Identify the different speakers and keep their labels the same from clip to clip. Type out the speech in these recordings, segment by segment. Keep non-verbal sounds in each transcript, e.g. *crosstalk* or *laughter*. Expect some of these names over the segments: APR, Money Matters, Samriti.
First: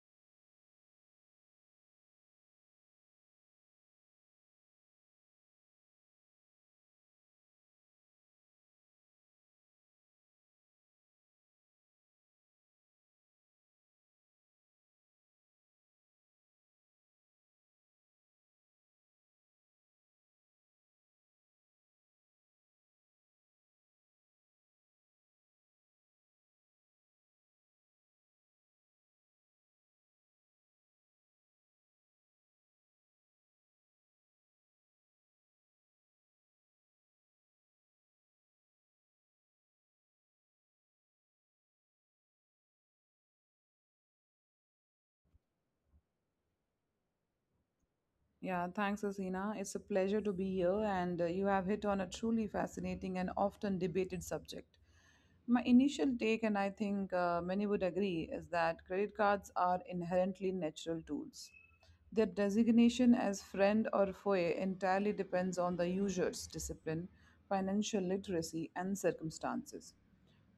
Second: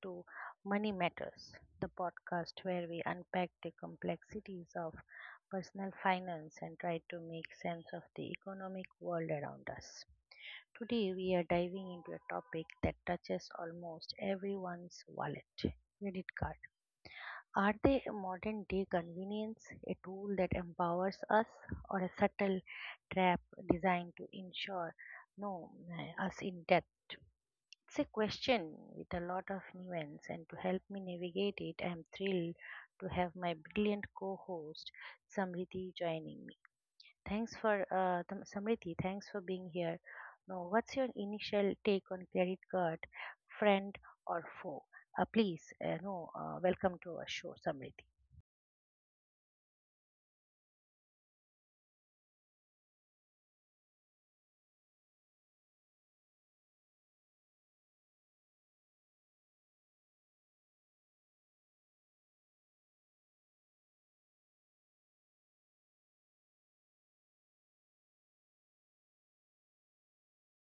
Speaker 1: to Money Matters, the podcast where we unpack the complexities of personal finance and try to make sense of the economic world around us. Today, we are diving into a topic that touches almost everyone's wallet credit card. Are they a modern day convenience, a tool that empowers us, or a subtle trap designed to ensure no us in debt it's a question with a lot of nuance, and to help me navigate it, I'm thrilled to have my brilliant co-host Samriti joining me. Thanks for Samriti. Thanks for being here. Now, what's your initial take on credit card, friend or foe? Please, no, Welcome to our show, Samriti.
Speaker 2: Yeah, thanks, Asina. It's a pleasure to be here, and you have hit on a truly fascinating and often debated subject. My initial take, and I think many would agree, is that credit cards are inherently natural tools. Their designation as friend or foe entirely depends on the user's discipline, financial literacy, and circumstances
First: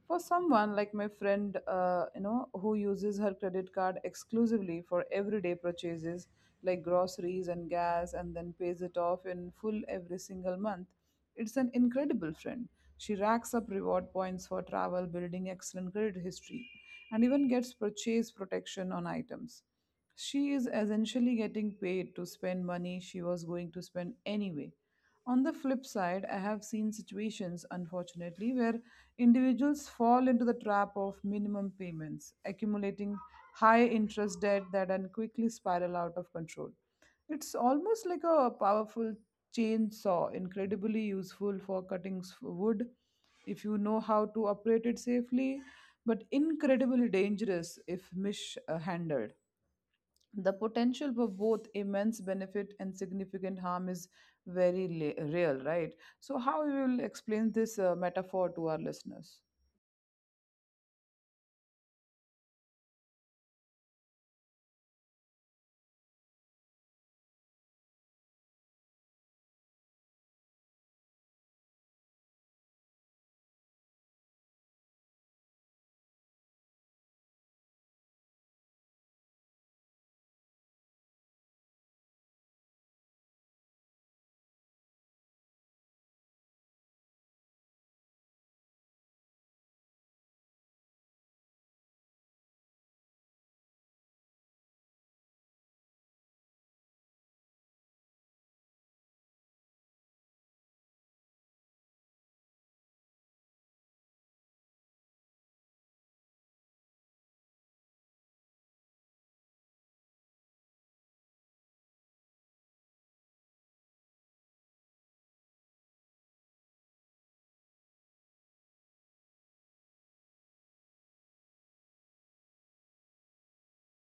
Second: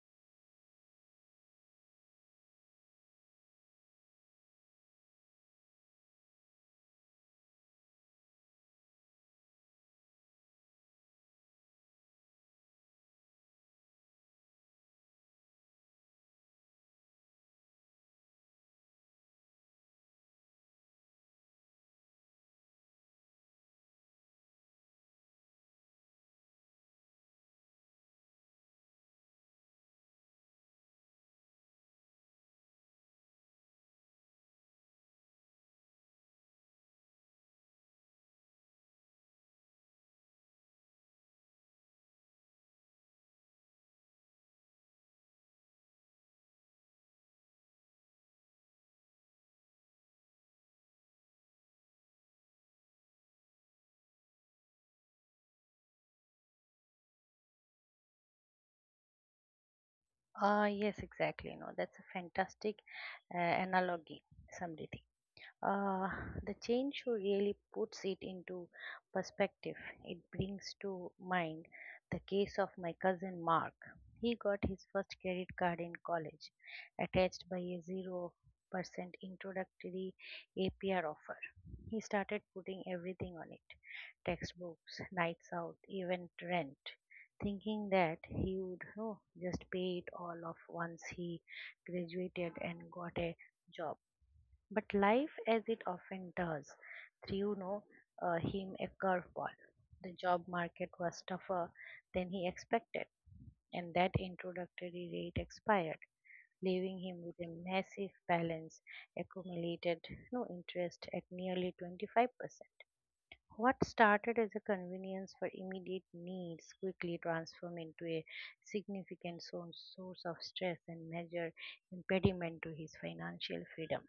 Speaker 2: for someone like my friend you know who uses her credit card exclusively for everyday purchases like groceries and gas, and then pays it off in full every single month. It's an incredible friend. She racks up reward points for travel, building excellent credit history, and even gets purchase protection on items. She is essentially getting paid to spend money she was going to spend anyway. On the flip side, I have seen situations, unfortunately, where individuals fall into the trap of minimum payments, accumulating high interest debt that then quickly spiral out of control. It's almost like a powerful chainsaw, incredibly useful for cutting wood if you know how to operate it safely, but incredibly dangerous if mishandled. The potential for both immense benefit and significant harm is very real, right? So, how you will explain this metaphor to our listeners?
Speaker 1: Ah, yes, exactly. No, that's a fantastic analogy, Samriti. uh, the chain show really puts it into perspective. It brings to mind the case of my cousin Mark. He got his first credit card in college, attached by a 0% introductory APR offer. He started putting everything on it textbooks, nights out, even rent, thinking that he would just pay it all off once he graduated and got a job. But life, as it often does, threw no, him a curveball. The job market was tougher than he expected, and that introductory rate expired, leaving him with a massive balance accumulated no interest at nearly 25%. What started as a convenience for immediate needs quickly transformed into a significant source of stress and major impediment to his financial freedom.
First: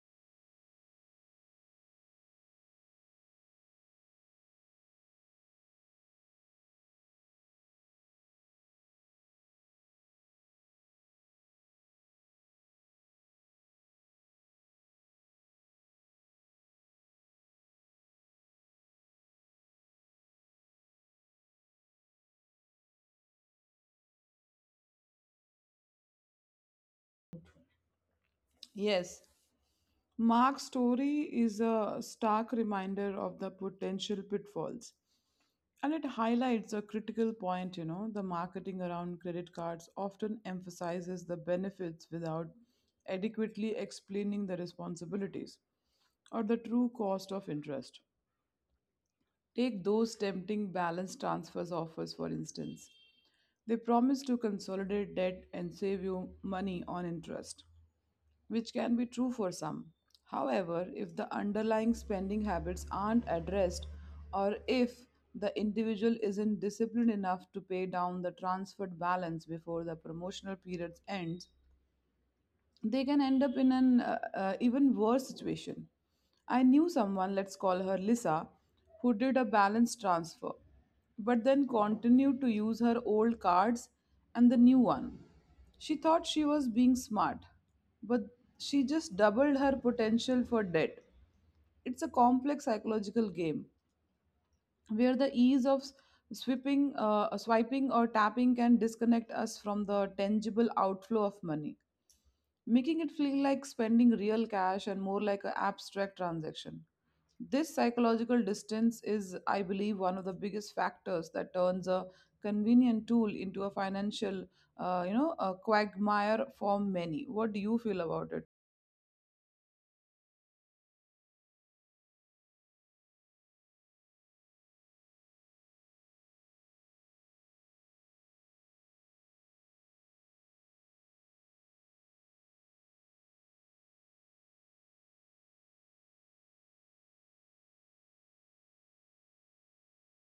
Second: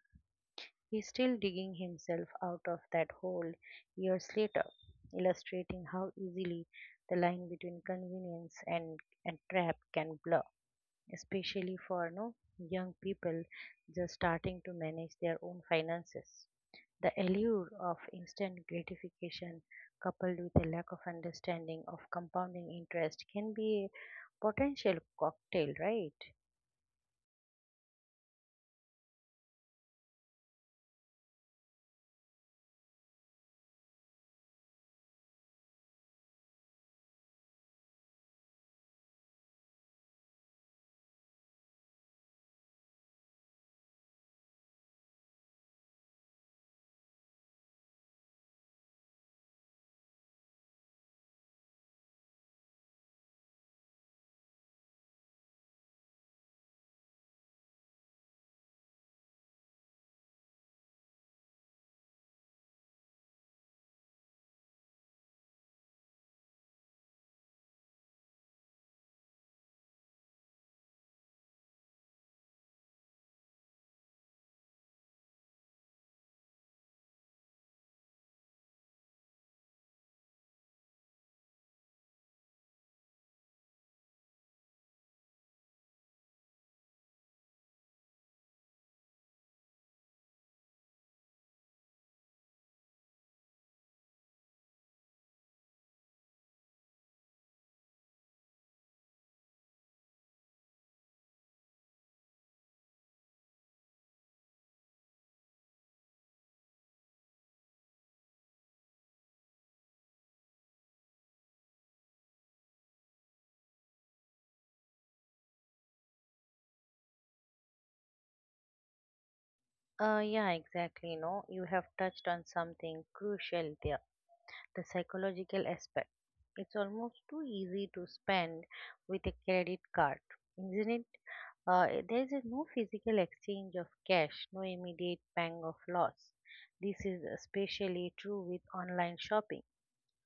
Speaker 1: He's still digging himself out of that hole years later, illustrating how easily the line between convenience and trap can blur, especially for no young people just starting to manage their own finances. The allure of instant gratification coupled with a lack of understanding of compounding interest can be a potential cocktail, right?
Speaker 2: Yes, Mark's story is a stark reminder of the potential pitfalls. And it highlights a critical point, you know, the marketing around credit cards often emphasizes the benefits without adequately explaining the responsibilities or the true cost of interest. Take those tempting balance transfers offers, for instance. They promise to consolidate debt and save you money on interest, which can be true for some. However, if the underlying spending habits aren't addressed, or if the individual isn't disciplined enough to pay down the transferred balance before the promotional period ends, they can end up in an even worse situation. I knew someone, let's call her Lisa, who did a balance transfer, but then continued to use her old cards and the new one. She thought she was being smart, but she just doubled her potential for debt. It's a complex psychological game where the ease of swiping or tapping can disconnect us from the tangible outflow of money, making it feel like spending real cash and more like an abstract transaction. This psychological distance is, I believe, one of the biggest factors that turns a convenient tool into a financial, a quagmire for many. What do you feel about it?
Speaker 1: Yeah, exactly. No, you have touched on something crucial there the psychological aspect. It's almost too easy to spend with a credit card, isn't it? There is a no physical exchange of cash, no immediate pang of loss. This is especially true with online shopping,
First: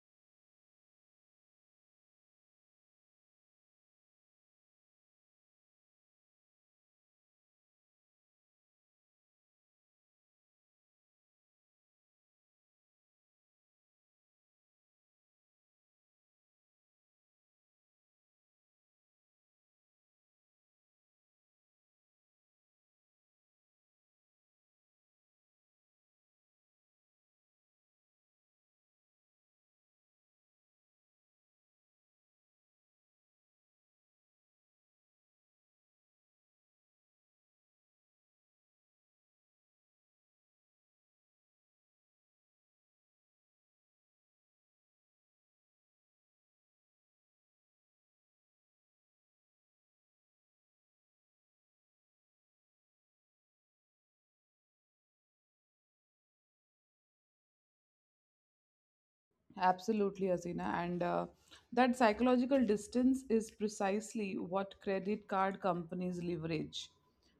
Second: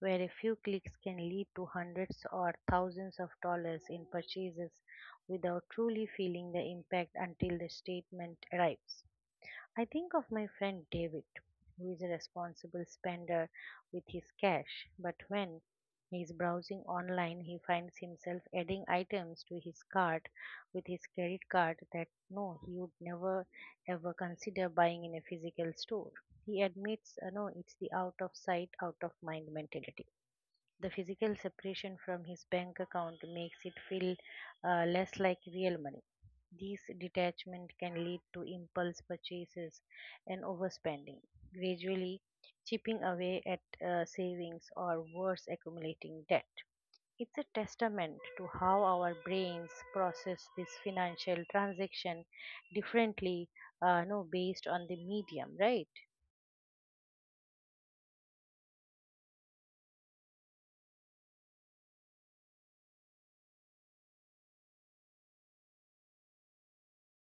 Speaker 1: where a few clicks can lead to hundreds or thousands of dollars in purchases without truly feeling the impact until the statement arrives. I think of my friend David, who is a responsible spender with his cash, but when he is browsing online, he finds himself adding items to his cart with his credit card that no, he would never ever consider buying in a physical store. He admits, no, it's the out of sight, out of mind mentality. The physical separation from his bank account makes it feel less like real money. This detachment can lead to impulse purchases and overspending, gradually chipping away at savings or worse, accumulating debt. It's a testament to how our brains process this financial transaction differently, no, based on the medium, right?
Speaker 2: Absolutely, Azina. And that psychological distance is precisely what credit card companies leverage.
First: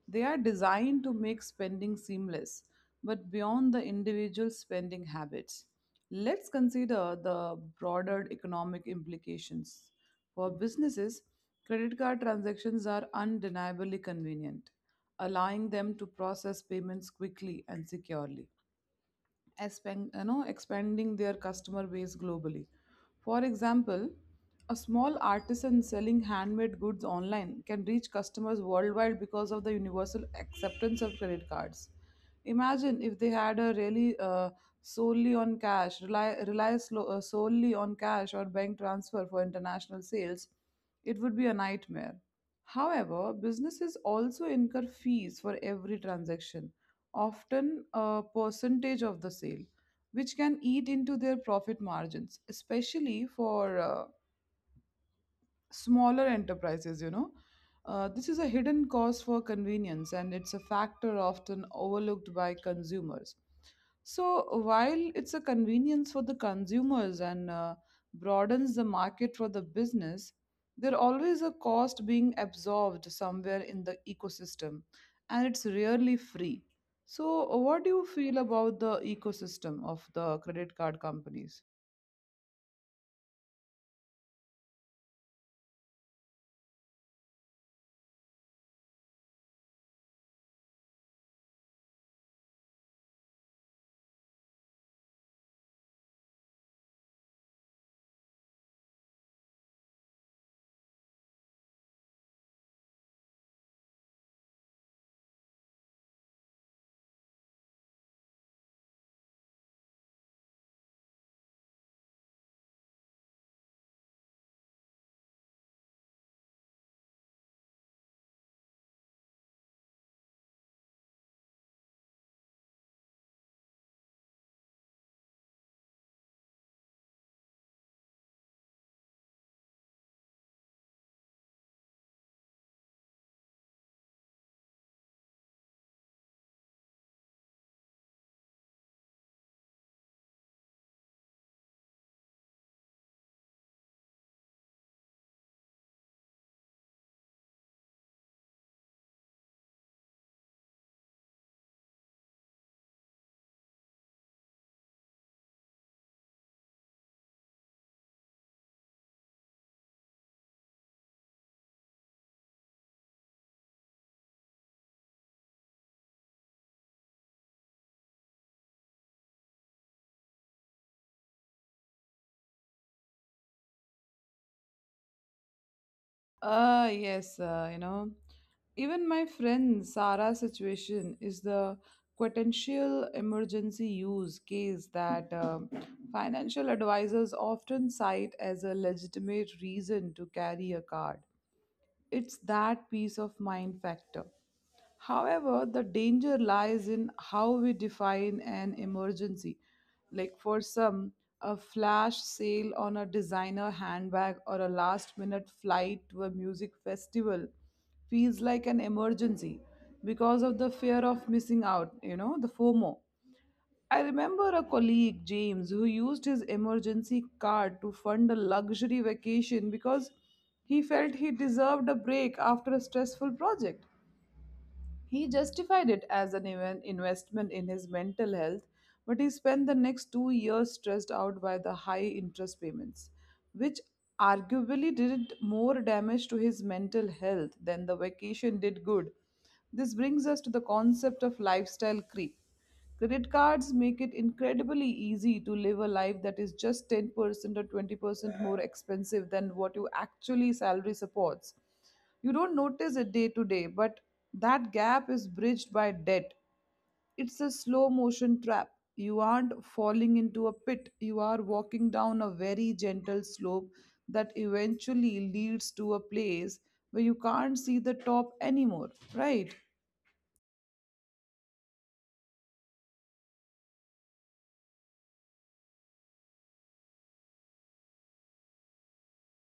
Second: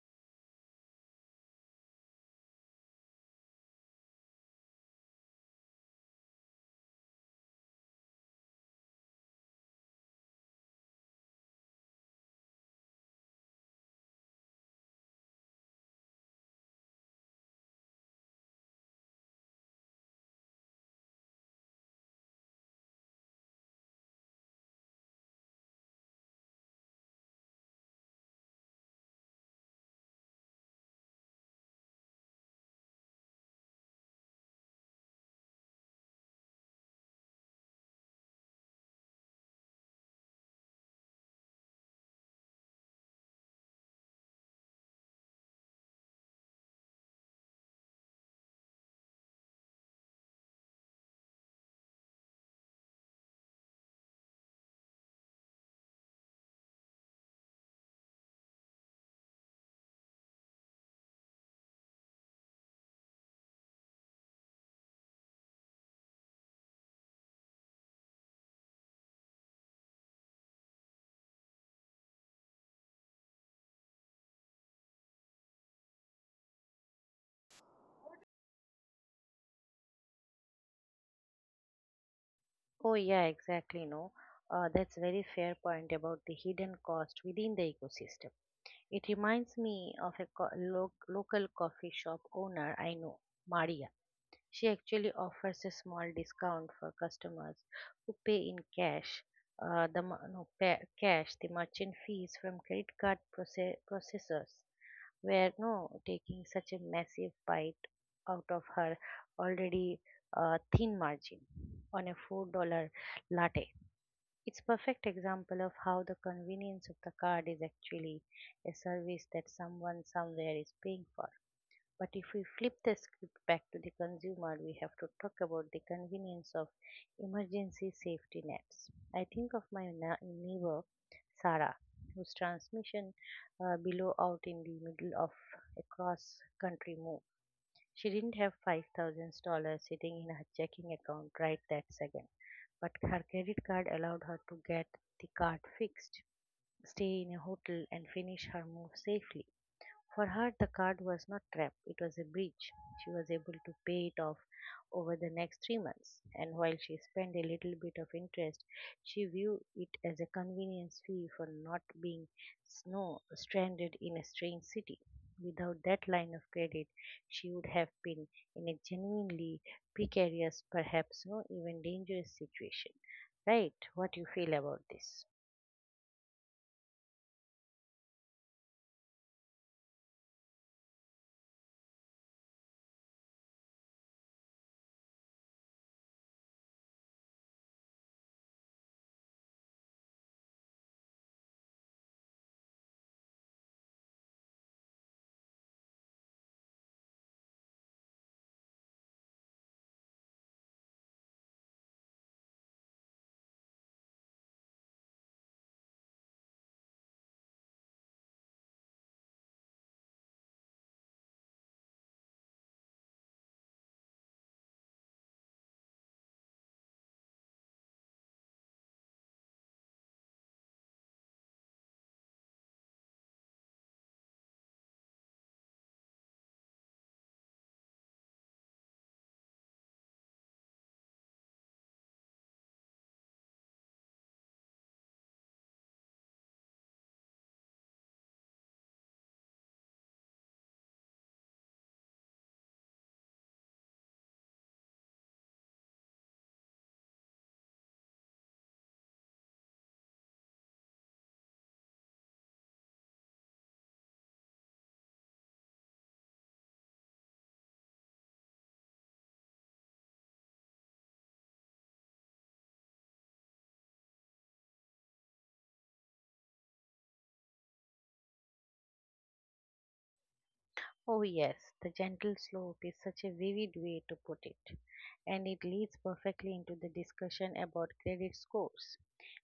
Speaker 2: They are designed to make spending seamless, but beyond the individual spending habits, let's consider the broader economic implications. For businesses, credit card transactions are undeniably convenient, allowing them to process payments quickly and securely, expanding their customer base globally. For example, a small artisan selling handmade goods online can reach customers worldwide because of the universal acceptance of credit cards. Imagine if they had a really solely on cash, rely, rely slow solely on cash or bank transfer for international sales, it would be a nightmare. However, businesses also incur fees for every transaction, often a percentage of the sale, which can eat into their profit margins, especially for smaller enterprises, you know. This is a hidden cost for convenience, and it's a factor often overlooked by consumers. So, while it's a convenience for the consumers and broadens the market for the business, there always a cost being absorbed somewhere in the ecosystem, and it's rarely free. So, what do you feel about the ecosystem of the credit card companies?
Speaker 1: Oh, yeah, exactly. No, that's very fair point about the hidden cost within the ecosystem. It reminds me of a local coffee shop owner I know, Maria. She actually offers a small discount for customers who pay in cash. The mer- no pa- cash The merchant fees from credit card processors were no taking such a massive bite out of her already thin margin on a $4 latte it's perfect example of how the convenience of the card is actually a service that someone somewhere is paying for. But if we flip the script back to the consumer, we have to talk about the convenience of emergency safety nets. I think of my neighbor Sarah, whose transmission below out in the middle of a cross country move she didn't have $5,000 sitting in her checking account right that second, but her credit card allowed her to get the card fixed, stay in a hotel, and finish her move safely. For her, the card was not trap; it was a bridge. She was able to pay it off over the next 3 months, and while she spent a little bit of interest, she viewed it as a convenience fee for not being snow stranded in a strange city. Without that line of credit, she would have been in a genuinely precarious, perhaps no even dangerous situation. Right? What you feel about this?
Speaker 2: Yes, you know, even my friend Sarah's situation is the potential emergency use case that financial advisors often cite as a legitimate reason to carry a card. It's that peace of mind factor. However, the danger lies in how we define an emergency. Like for some, a flash sale on a designer handbag or a last minute flight to a music festival feels like an emergency because of the fear of missing out, you know, the FOMO. I remember a colleague, James, who used his emergency card to fund a luxury vacation because he felt he deserved a break after a stressful project. He justified it as an even investment in his mental health, but he spent the next 2 years stressed out by the high interest payments, which arguably did more damage to his mental health than the vacation did good. This brings us to the concept of lifestyle creep. Credit cards make it incredibly easy to live a life that is just 10% or 20% more expensive than what your actually salary supports. You don't notice it day to day, but that gap is bridged by debt. It's a slow motion trap. You aren't falling into a pit, you are walking down a very gentle slope that eventually leads to a place where you can't see the top anymore, right?
Speaker 1: Oh, yes, the gentle slope is such a vivid way to put it, and it leads perfectly into the discussion about credit scores.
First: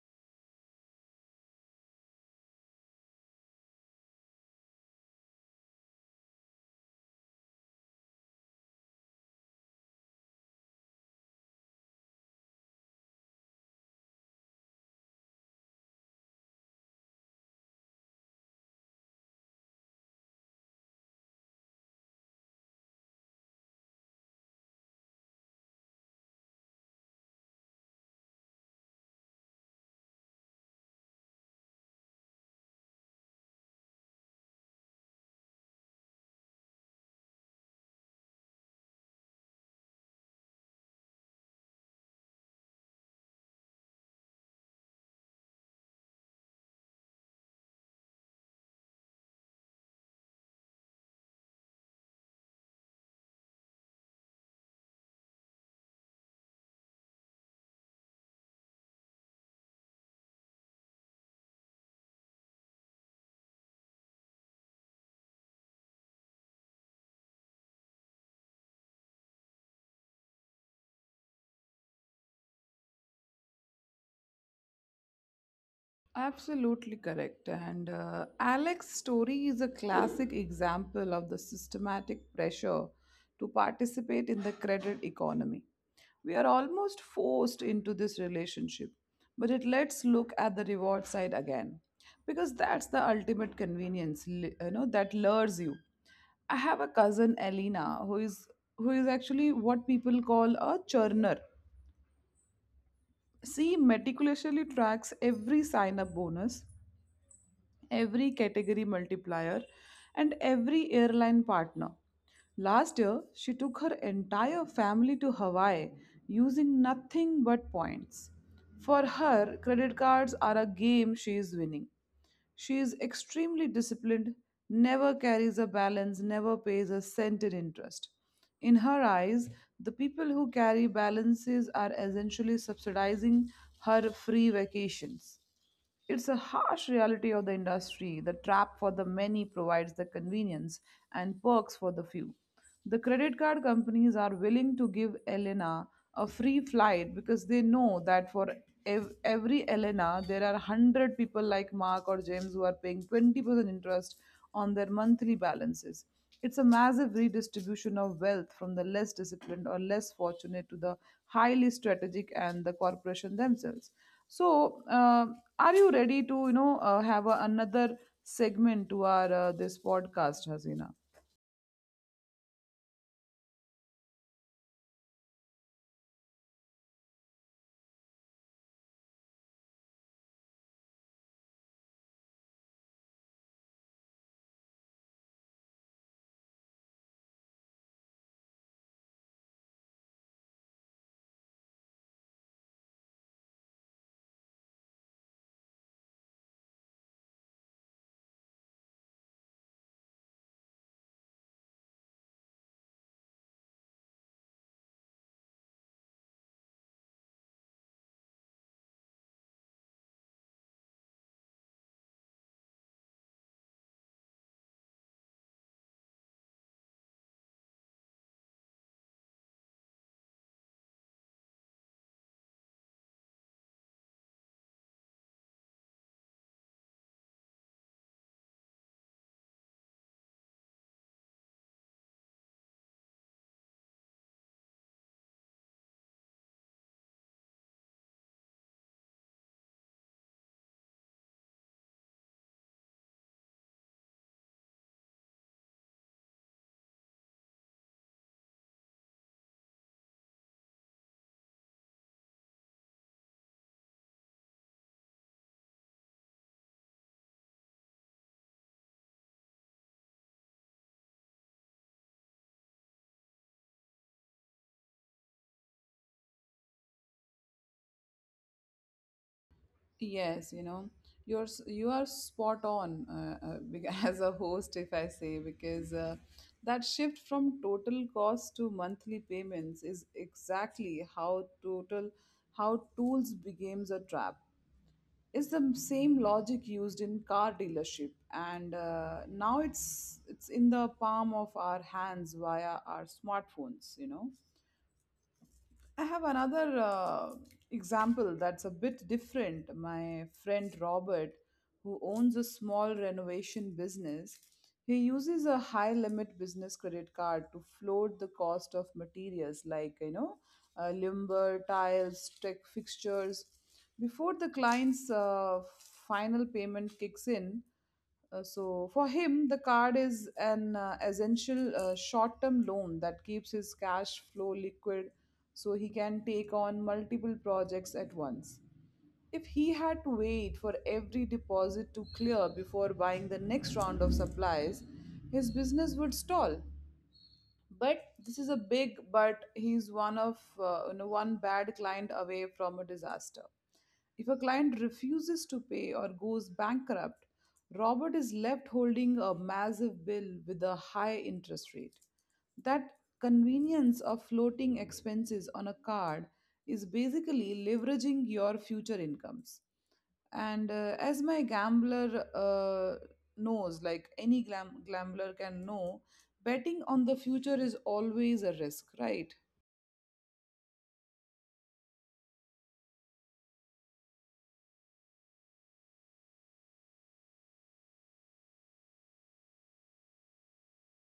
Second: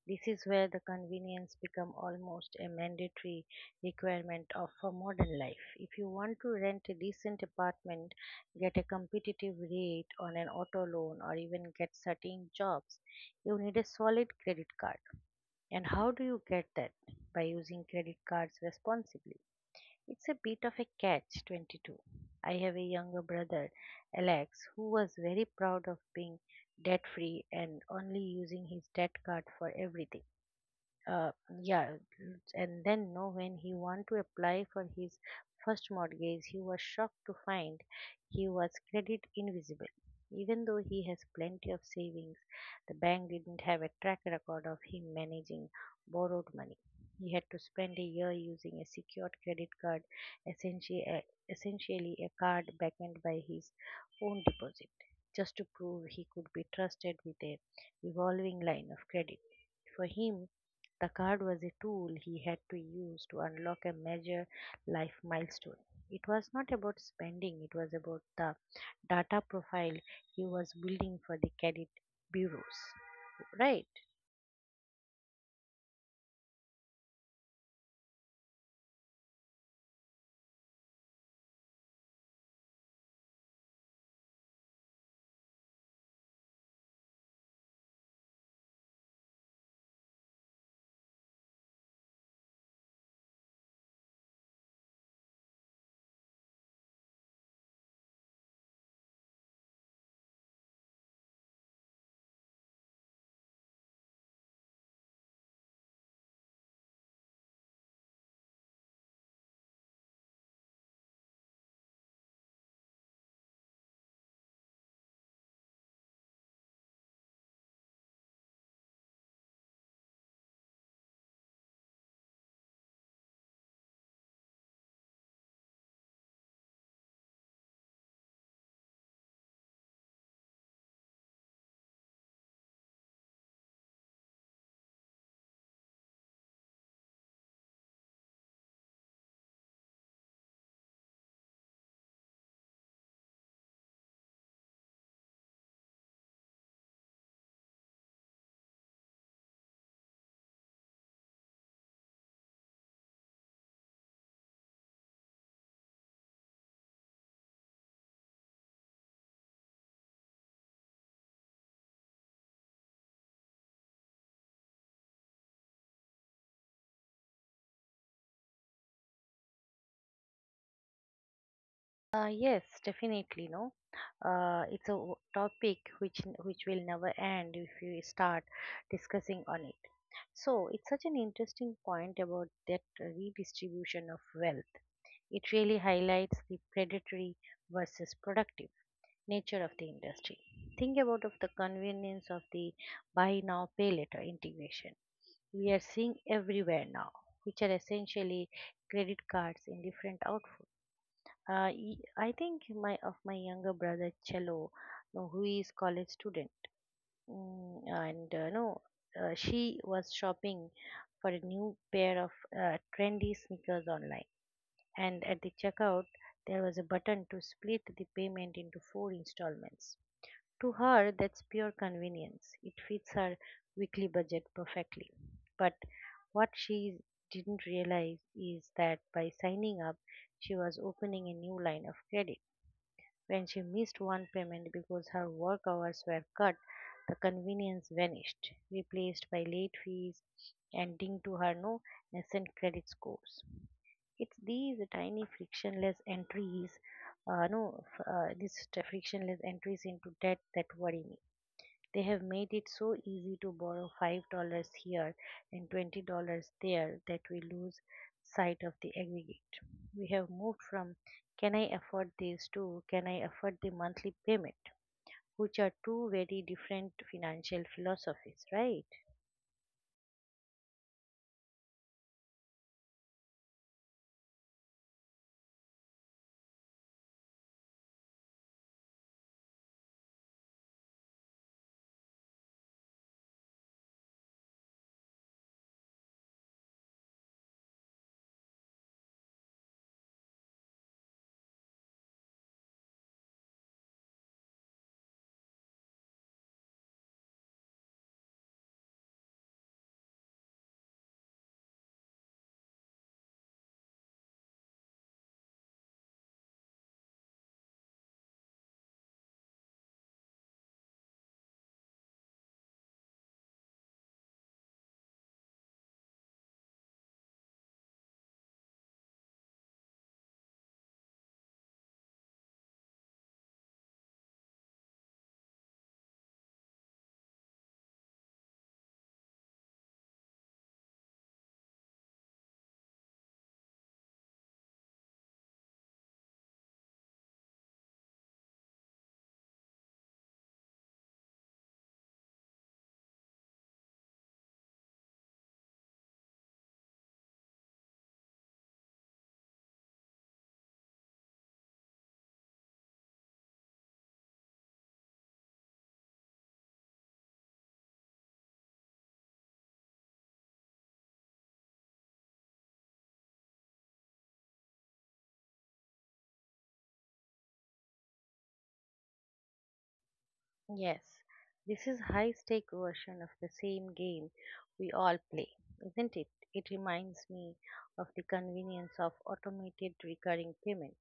Speaker 1: This is where the convenience become almost a mandatory requirement of a modern life. If you want to rent a decent apartment, get a competitive rate on an auto loan, or even get certain jobs, you need a solid credit card. And how do you get that? By using credit cards responsibly. It's a bit of a catch 22. I have a younger brother, Alex, who was very proud of being debt free and only using his debt card for everything uh, yeah and then no when he wanted to apply for his first mortgage he was shocked to find he was credit invisible even though he has plenty of savings the bank didn't have a track record of him managing borrowed money he had to spend a year using a secured credit card essentially a, essentially a card backed by his own deposit just to prove he could be trusted with a revolving line of credit for him the card was a tool he had to use to unlock a major life milestone. It was not about spending, it was about the data profile he was building for the credit bureaus, right?
Speaker 2: Absolutely correct. And Alex's story is a classic example of the systematic pressure to participate in the credit economy. We are almost forced into this relationship, but it let's look at the reward side again, because that's the ultimate convenience, you know, that lures you. I have a cousin Elena who is actually what people call a churner. She meticulously tracks every sign up bonus, every category multiplier, and every airline partner. Last year, she took her entire family to Hawaii using nothing but points. For her, credit cards are a game she is winning. She is extremely disciplined, never carries a balance, never pays a cent in interest. In her eyes, the people who carry balances are essentially subsidizing her free vacations. It's a harsh reality of the industry. The trap for the many provides the convenience and perks for the few. The credit card companies are willing to give Elena a free flight because they know that for every Elena, there are 100 people like Mark or James who are paying 20% interest on their monthly balances. It's a massive redistribution of wealth from the less disciplined or less fortunate to the highly strategic and the corporation themselves. So, are you ready to have another segment to our this podcast, Hasina?
Speaker 1: Yes, definitely, no. Topic which which will never end if you start discussing on it. So it's such an interesting point about that redistribution of wealth. It really highlights the predatory versus productive nature of the industry. Think about of the convenience of the buy now pay later integration we are seeing everywhere now, which are essentially credit cards in different outfits. I think my of my younger brother Cello, no, who is college student, mm, and no, she was shopping for a new pair of trendy sneakers online, and at the checkout there was a button to split the payment into 4 installments to her, that's pure convenience. It fits her weekly budget perfectly. But what she didn't realize is that by signing up, she was opening a new line of credit. When she missed one payment because her work hours were cut, the convenience vanished, replaced by late fees and ding to her no nascent credit scores. It's these tiny frictionless entries, no, f- these t- frictionless entries into debt that worry me they have made it so easy to borrow $5 here and $20 there that we lose sight of the aggregate. We have moved from can I afford this to can I afford the monthly payment, which are two very different financial philosophies, right?
Speaker 2: Yes, you know, you are spot on *laughs* as a host, if I say, because that shift from total cost to monthly payments is exactly how total how tools becomes a trap. Is the same logic used in car dealership and now it's in the palm of our hands via our smartphones, you know. I have another example that's a bit different. My friend Robert, who owns a small renovation business, he uses a high limit business credit card to float the cost of materials like, you know, lumber, tiles, tech fixtures. Before the client's final payment kicks in, so for him, the card is an essential short-term loan that keeps his cash flow liquid, so he can take on multiple projects at once. If he had to wait for every deposit to clear before buying the next round of supplies, his business would stall. But this is a big but, he's one of you know, one bad client away from a disaster. If a client refuses to pay or goes bankrupt, Robert is left holding a massive bill with a high interest rate. That convenience of floating expenses on a card is basically leveraging your future incomes. And as my gambler knows, like any gambler can know, betting on the future is always a risk, right?
Speaker 1: Yes, this is high stake version of the same game we all play, isn't it? It reminds me of the convenience of automated recurring payment.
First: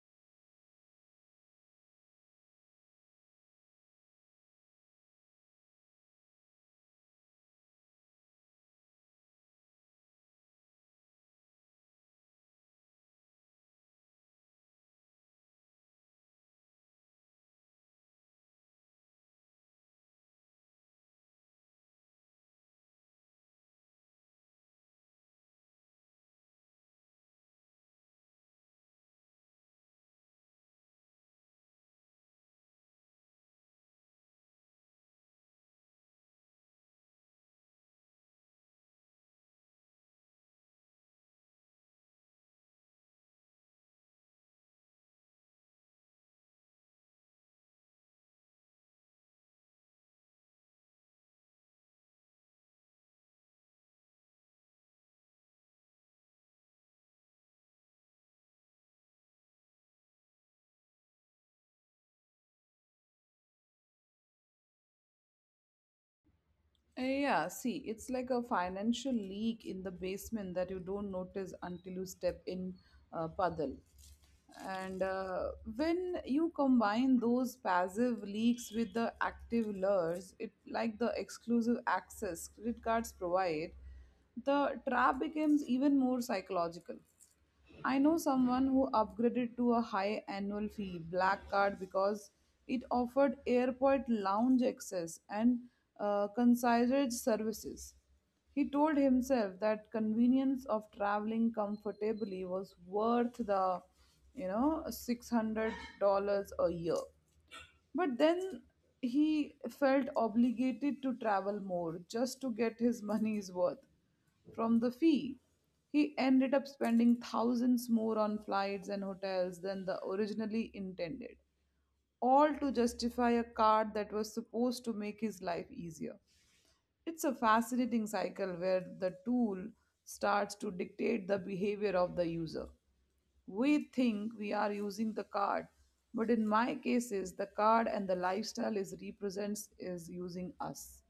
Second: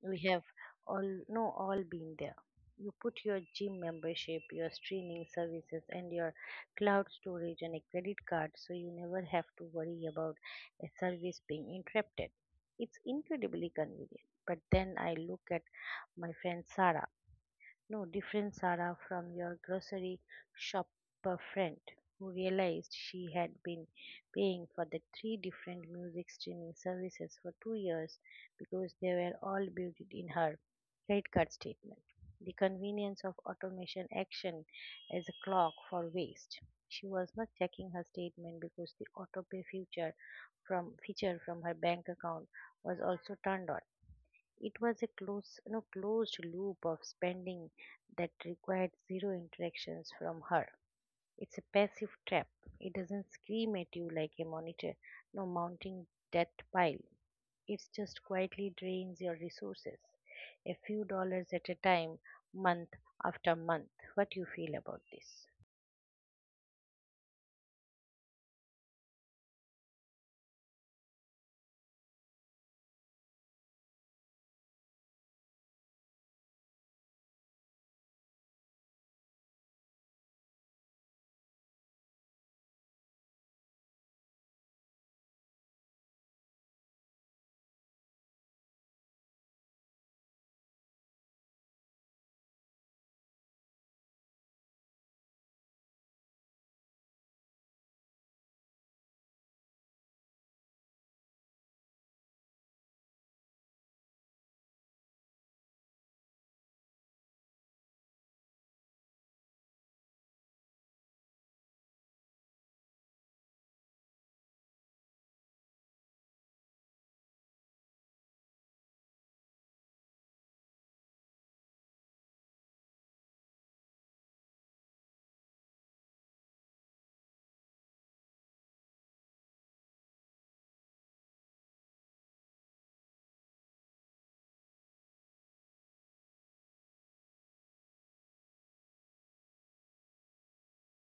Speaker 1: We have all no all been there. You put your gym membership, your streaming services, and your cloud storage on a credit card so you never have to worry about a service being interrupted. It's incredibly convenient. But then I look at my friend Sarah no different, Sarah, from your grocery shopper friend who realized she had been paying for the three different music streaming services for 2 years because they were all built in her credit card statement. The convenience of automation action as a clock for waste. She was not checking her statement because the autopay feature from her bank account was also turned on. It was a closed loop of spending that required 0 interactions from her. It's a passive trap. It doesn't scream at you like a monitor, no mounting debt pile. It just quietly drains your resources, a few dollars at a time, month after month. What you feel about this?
Speaker 2: Yeah, see, it's like a financial leak in the basement that you don't notice until you step in puddle. And when you combine those passive leaks with the active lures, it like the exclusive access credit cards provide, the trap becomes even more psychological. I know someone who upgraded to a high annual fee black card because it offered airport lounge access and concierge services. He told himself that convenience of traveling comfortably was worth the, you know, $600 a year. But then he felt obligated to travel more just to get his *laughs* money's worth from the fee. He ended up spending thousands more on flights and hotels than the originally intended, all to justify a card that was supposed to make his life easier. It's a fascinating cycle where the tool starts to dictate the behavior of the user. We think we are using the card, but in my cases, the card and the lifestyle is represents is using us.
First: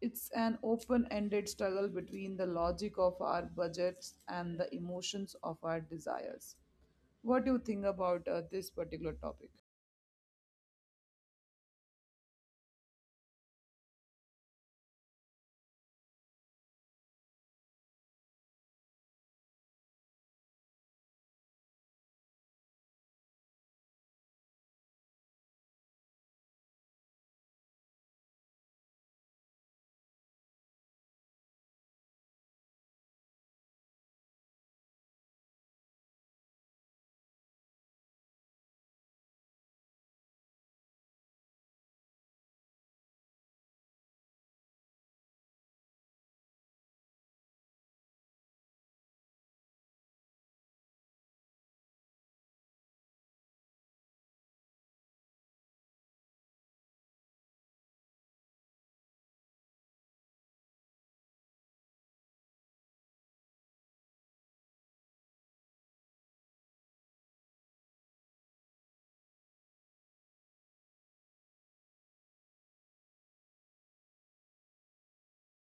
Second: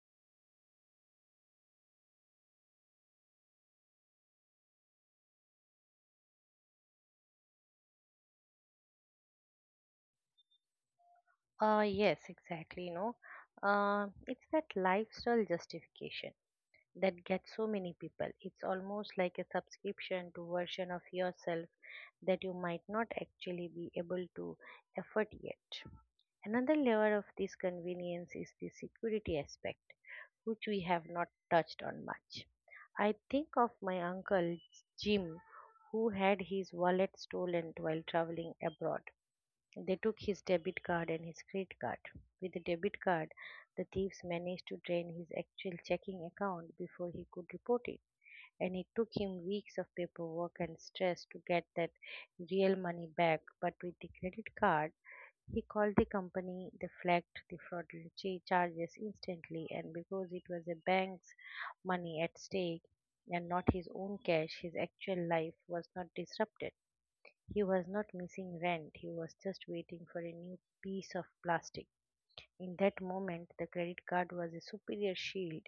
Speaker 2: It's an open-ended struggle between the logic of our budgets and the emotions of our desires. What do you think about this particular topic?
Speaker 1: Yes, exactly. No, It's that lifestyle justification. That gets so many people. It's almost like a subscription to version of yourself that you might not actually be able to afford yet. Another layer of this convenience is the security aspect, which we have not touched on much. I think of my uncle Jim, who had his wallet stolen while traveling abroad. They took his debit card and his credit card. With the debit card, the thieves managed to drain his actual checking account before he could report it, and it took him weeks of paperwork and stress to get that real money back. But with the credit card, he called the company, they flagged the charges instantly, and because it was a bank's money at stake and not his own cash, his actual life was not disrupted. He was not missing rent, he was just waiting for a new piece of plastic. In that moment, the credit card was a superior shield.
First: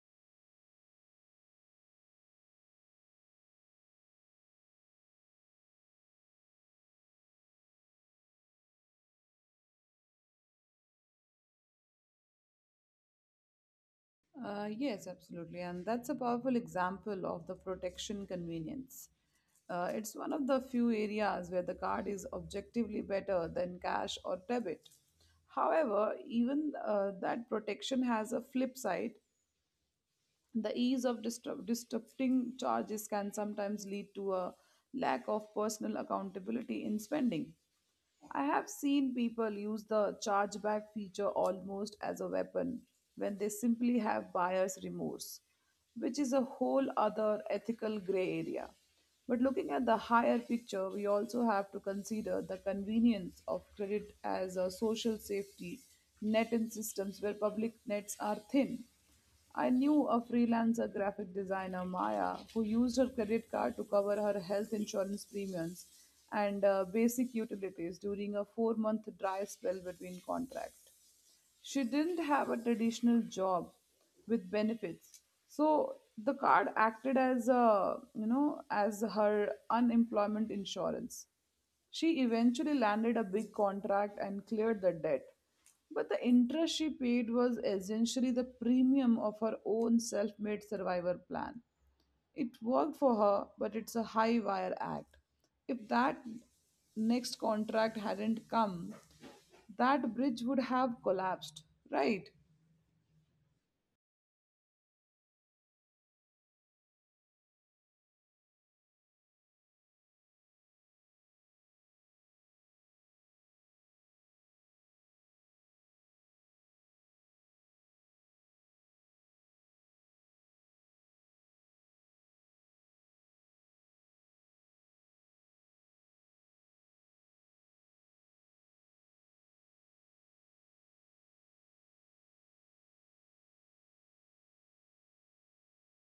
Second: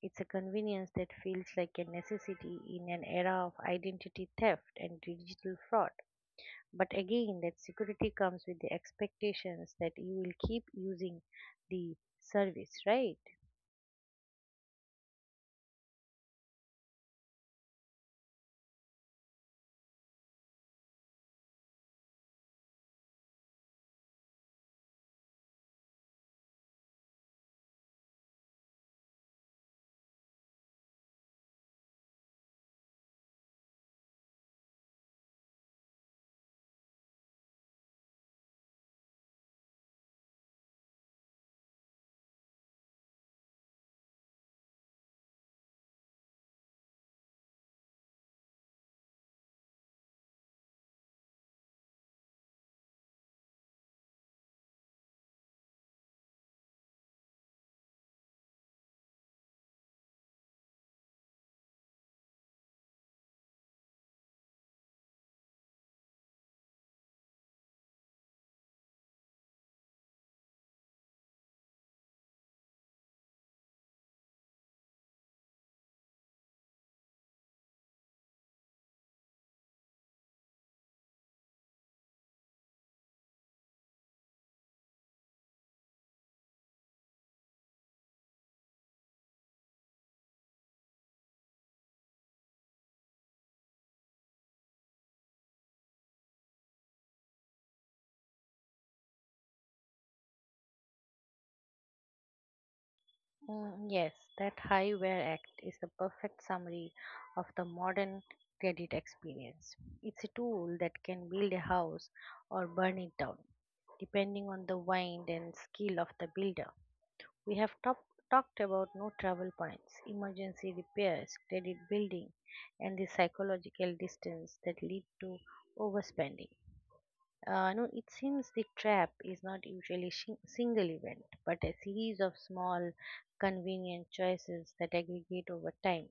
Speaker 1: It's a convenience that feels like a necessity in an era of identity theft and digital fraud. But again, that security comes with the expectations that you will keep using the service, right?
Speaker 2: Yes, absolutely. And that's a powerful example of the protection convenience. It's one of the few areas where the card is objectively better than cash or debit. However, even that protection has a flip side, the ease of disrupting charges can sometimes lead to a lack of personal accountability in spending. I have seen people use the chargeback feature almost as a weapon when they simply have buyer's remorse, which is a whole other ethical gray area. But looking at the higher picture, we also have to consider the convenience of credit as a social safety net in systems where public nets are thin. I knew a freelancer graphic designer, Maya, who used her credit card to cover her health insurance premiums and basic utilities during a 4 month dry spell between contracts. She didn't have a traditional job with benefits, so the card acted as, a you know as her unemployment insurance. She eventually landed a big contract and cleared the debt, but the interest she paid was essentially the premium of her own self-made survivor plan. It worked for her, but it's a high wire act. If that next contract hadn't come, that bridge would have collapsed, right?
Speaker 1: Mm, yes, that high wear act is a perfect summary of the modern credit experience. It's a tool that can build a house or burn it down, depending on the wind and skill of the builder. We have talked about no travel points, emergency repairs, credit building, and the psychological distance that lead to overspending. No, it seems the trap is not usually single event, but a series of small, convenient choices that aggregate over time.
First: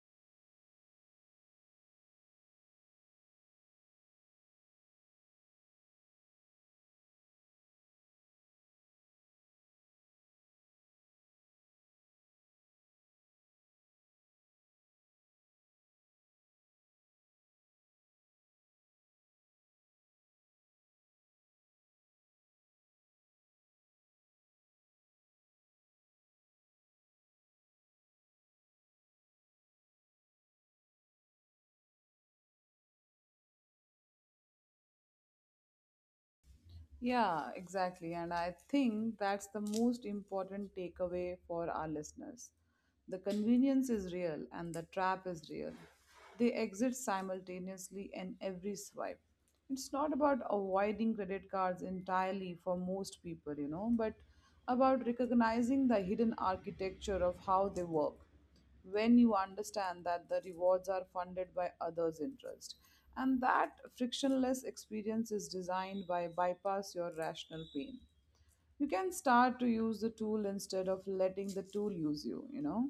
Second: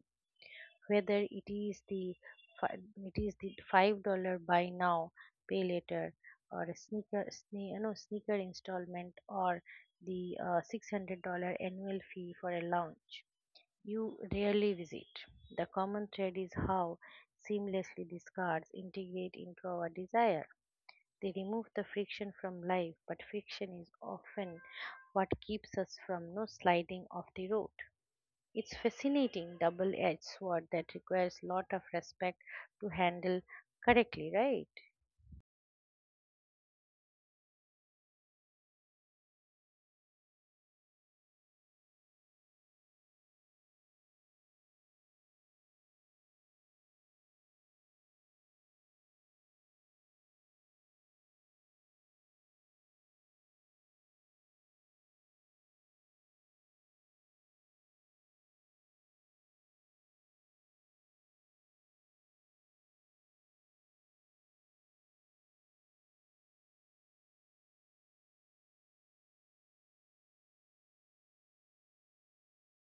Speaker 1: Whether it is the $5 buy now, pay later, or a sneaker sne- you know, sneaker installment, or the $600 annual fee for a lounge you rarely visit. The common thread is how seamlessly these cards integrate into our desire, they remove the friction from life, but friction is often what keeps us from no sliding off the road. It's fascinating double-edged sword that requires lot of respect to handle correctly, right?
Speaker 2: Yeah, exactly. And I think that's the most important takeaway for our listeners. The convenience is real and the trap is real. They exit simultaneously in every swipe. It's not about avoiding credit cards entirely for most people, you know, but about recognizing the hidden architecture of how they work. When you understand that the rewards are funded by others' interest, and that frictionless experience is designed by bypass your rational pain, you can start to use the tool instead of letting the tool use you, you know.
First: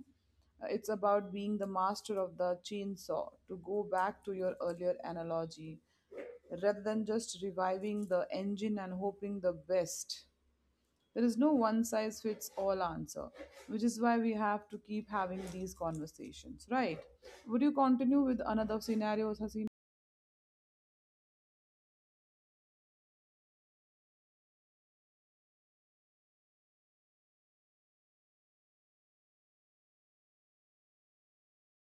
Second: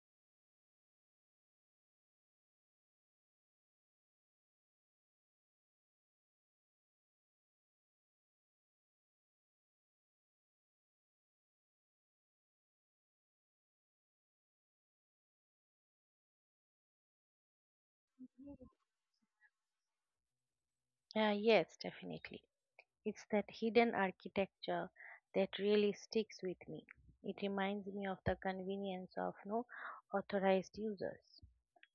Speaker 2: It's about being the master of the chainsaw, to go back to your earlier analogy, rather than just reviving the engine and hoping the best. There is no one size fits all answer, which is why we have to keep having these conversations, right? Would you continue with another scenario, Hasina?
Speaker 1: Yes, definitely. It's that hidden architecture that really sticks with me. It reminds me of the convenience of no authorized users.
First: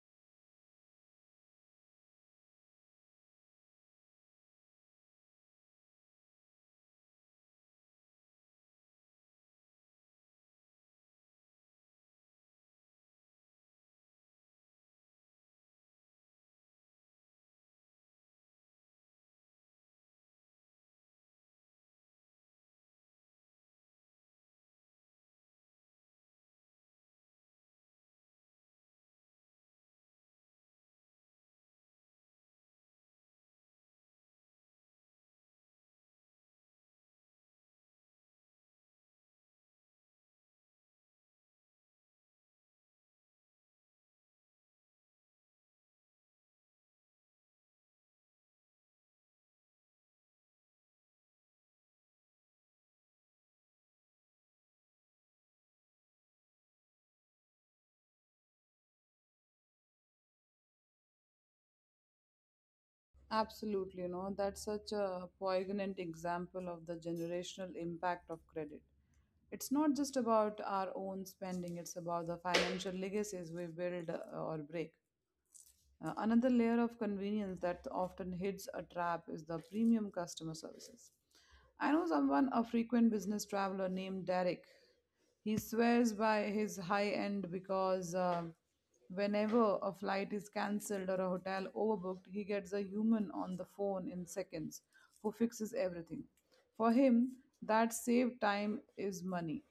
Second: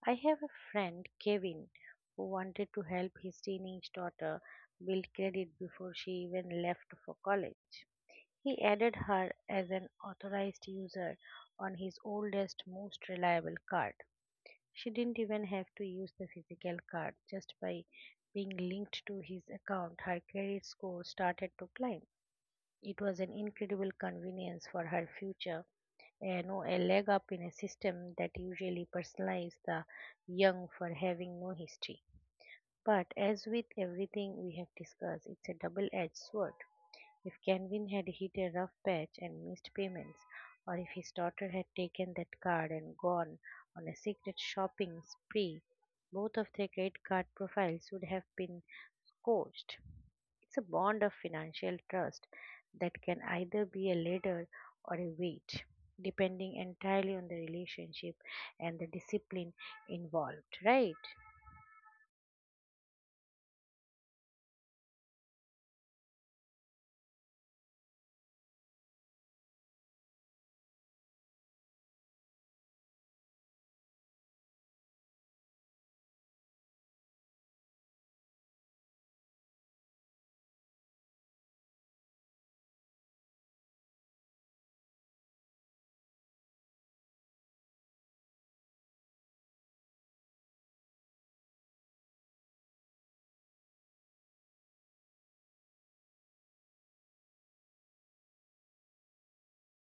Speaker 1: I have a friend, Kevin, who wanted to help his teenage daughter build credit before she even left for college. He added her as an authorized user on his oldest, most reliable card. She didn't even have to use the physical card. Just by being linked to his account, her credit score started to climb. It was an incredible convenience for her future, you know, a leg up in a system that usually personalizes the young for having no history. But as with everything we have discussed, it's a double edged sword. If Canvin had hit a rough patch and missed payments, or if his daughter had taken that card and gone on a secret shopping spree, both of their credit card profiles would have been scorched. It's a bond of financial trust that can either be a ladder or a weight, depending entirely on the relationship and the discipline involved, right?
Speaker 2: Absolutely, you know, that's such a poignant example of the generational impact of credit. It's not just about our own spending, it's about the financial legacies we build or break. Another layer of convenience that often hits a trap is the premium customer services. I know someone, a frequent business traveler named Derek. He swears by his high end because whenever a flight is cancelled or a hotel overbooked, he gets a human on the phone in seconds who fixes everything. For him, that saved time is money.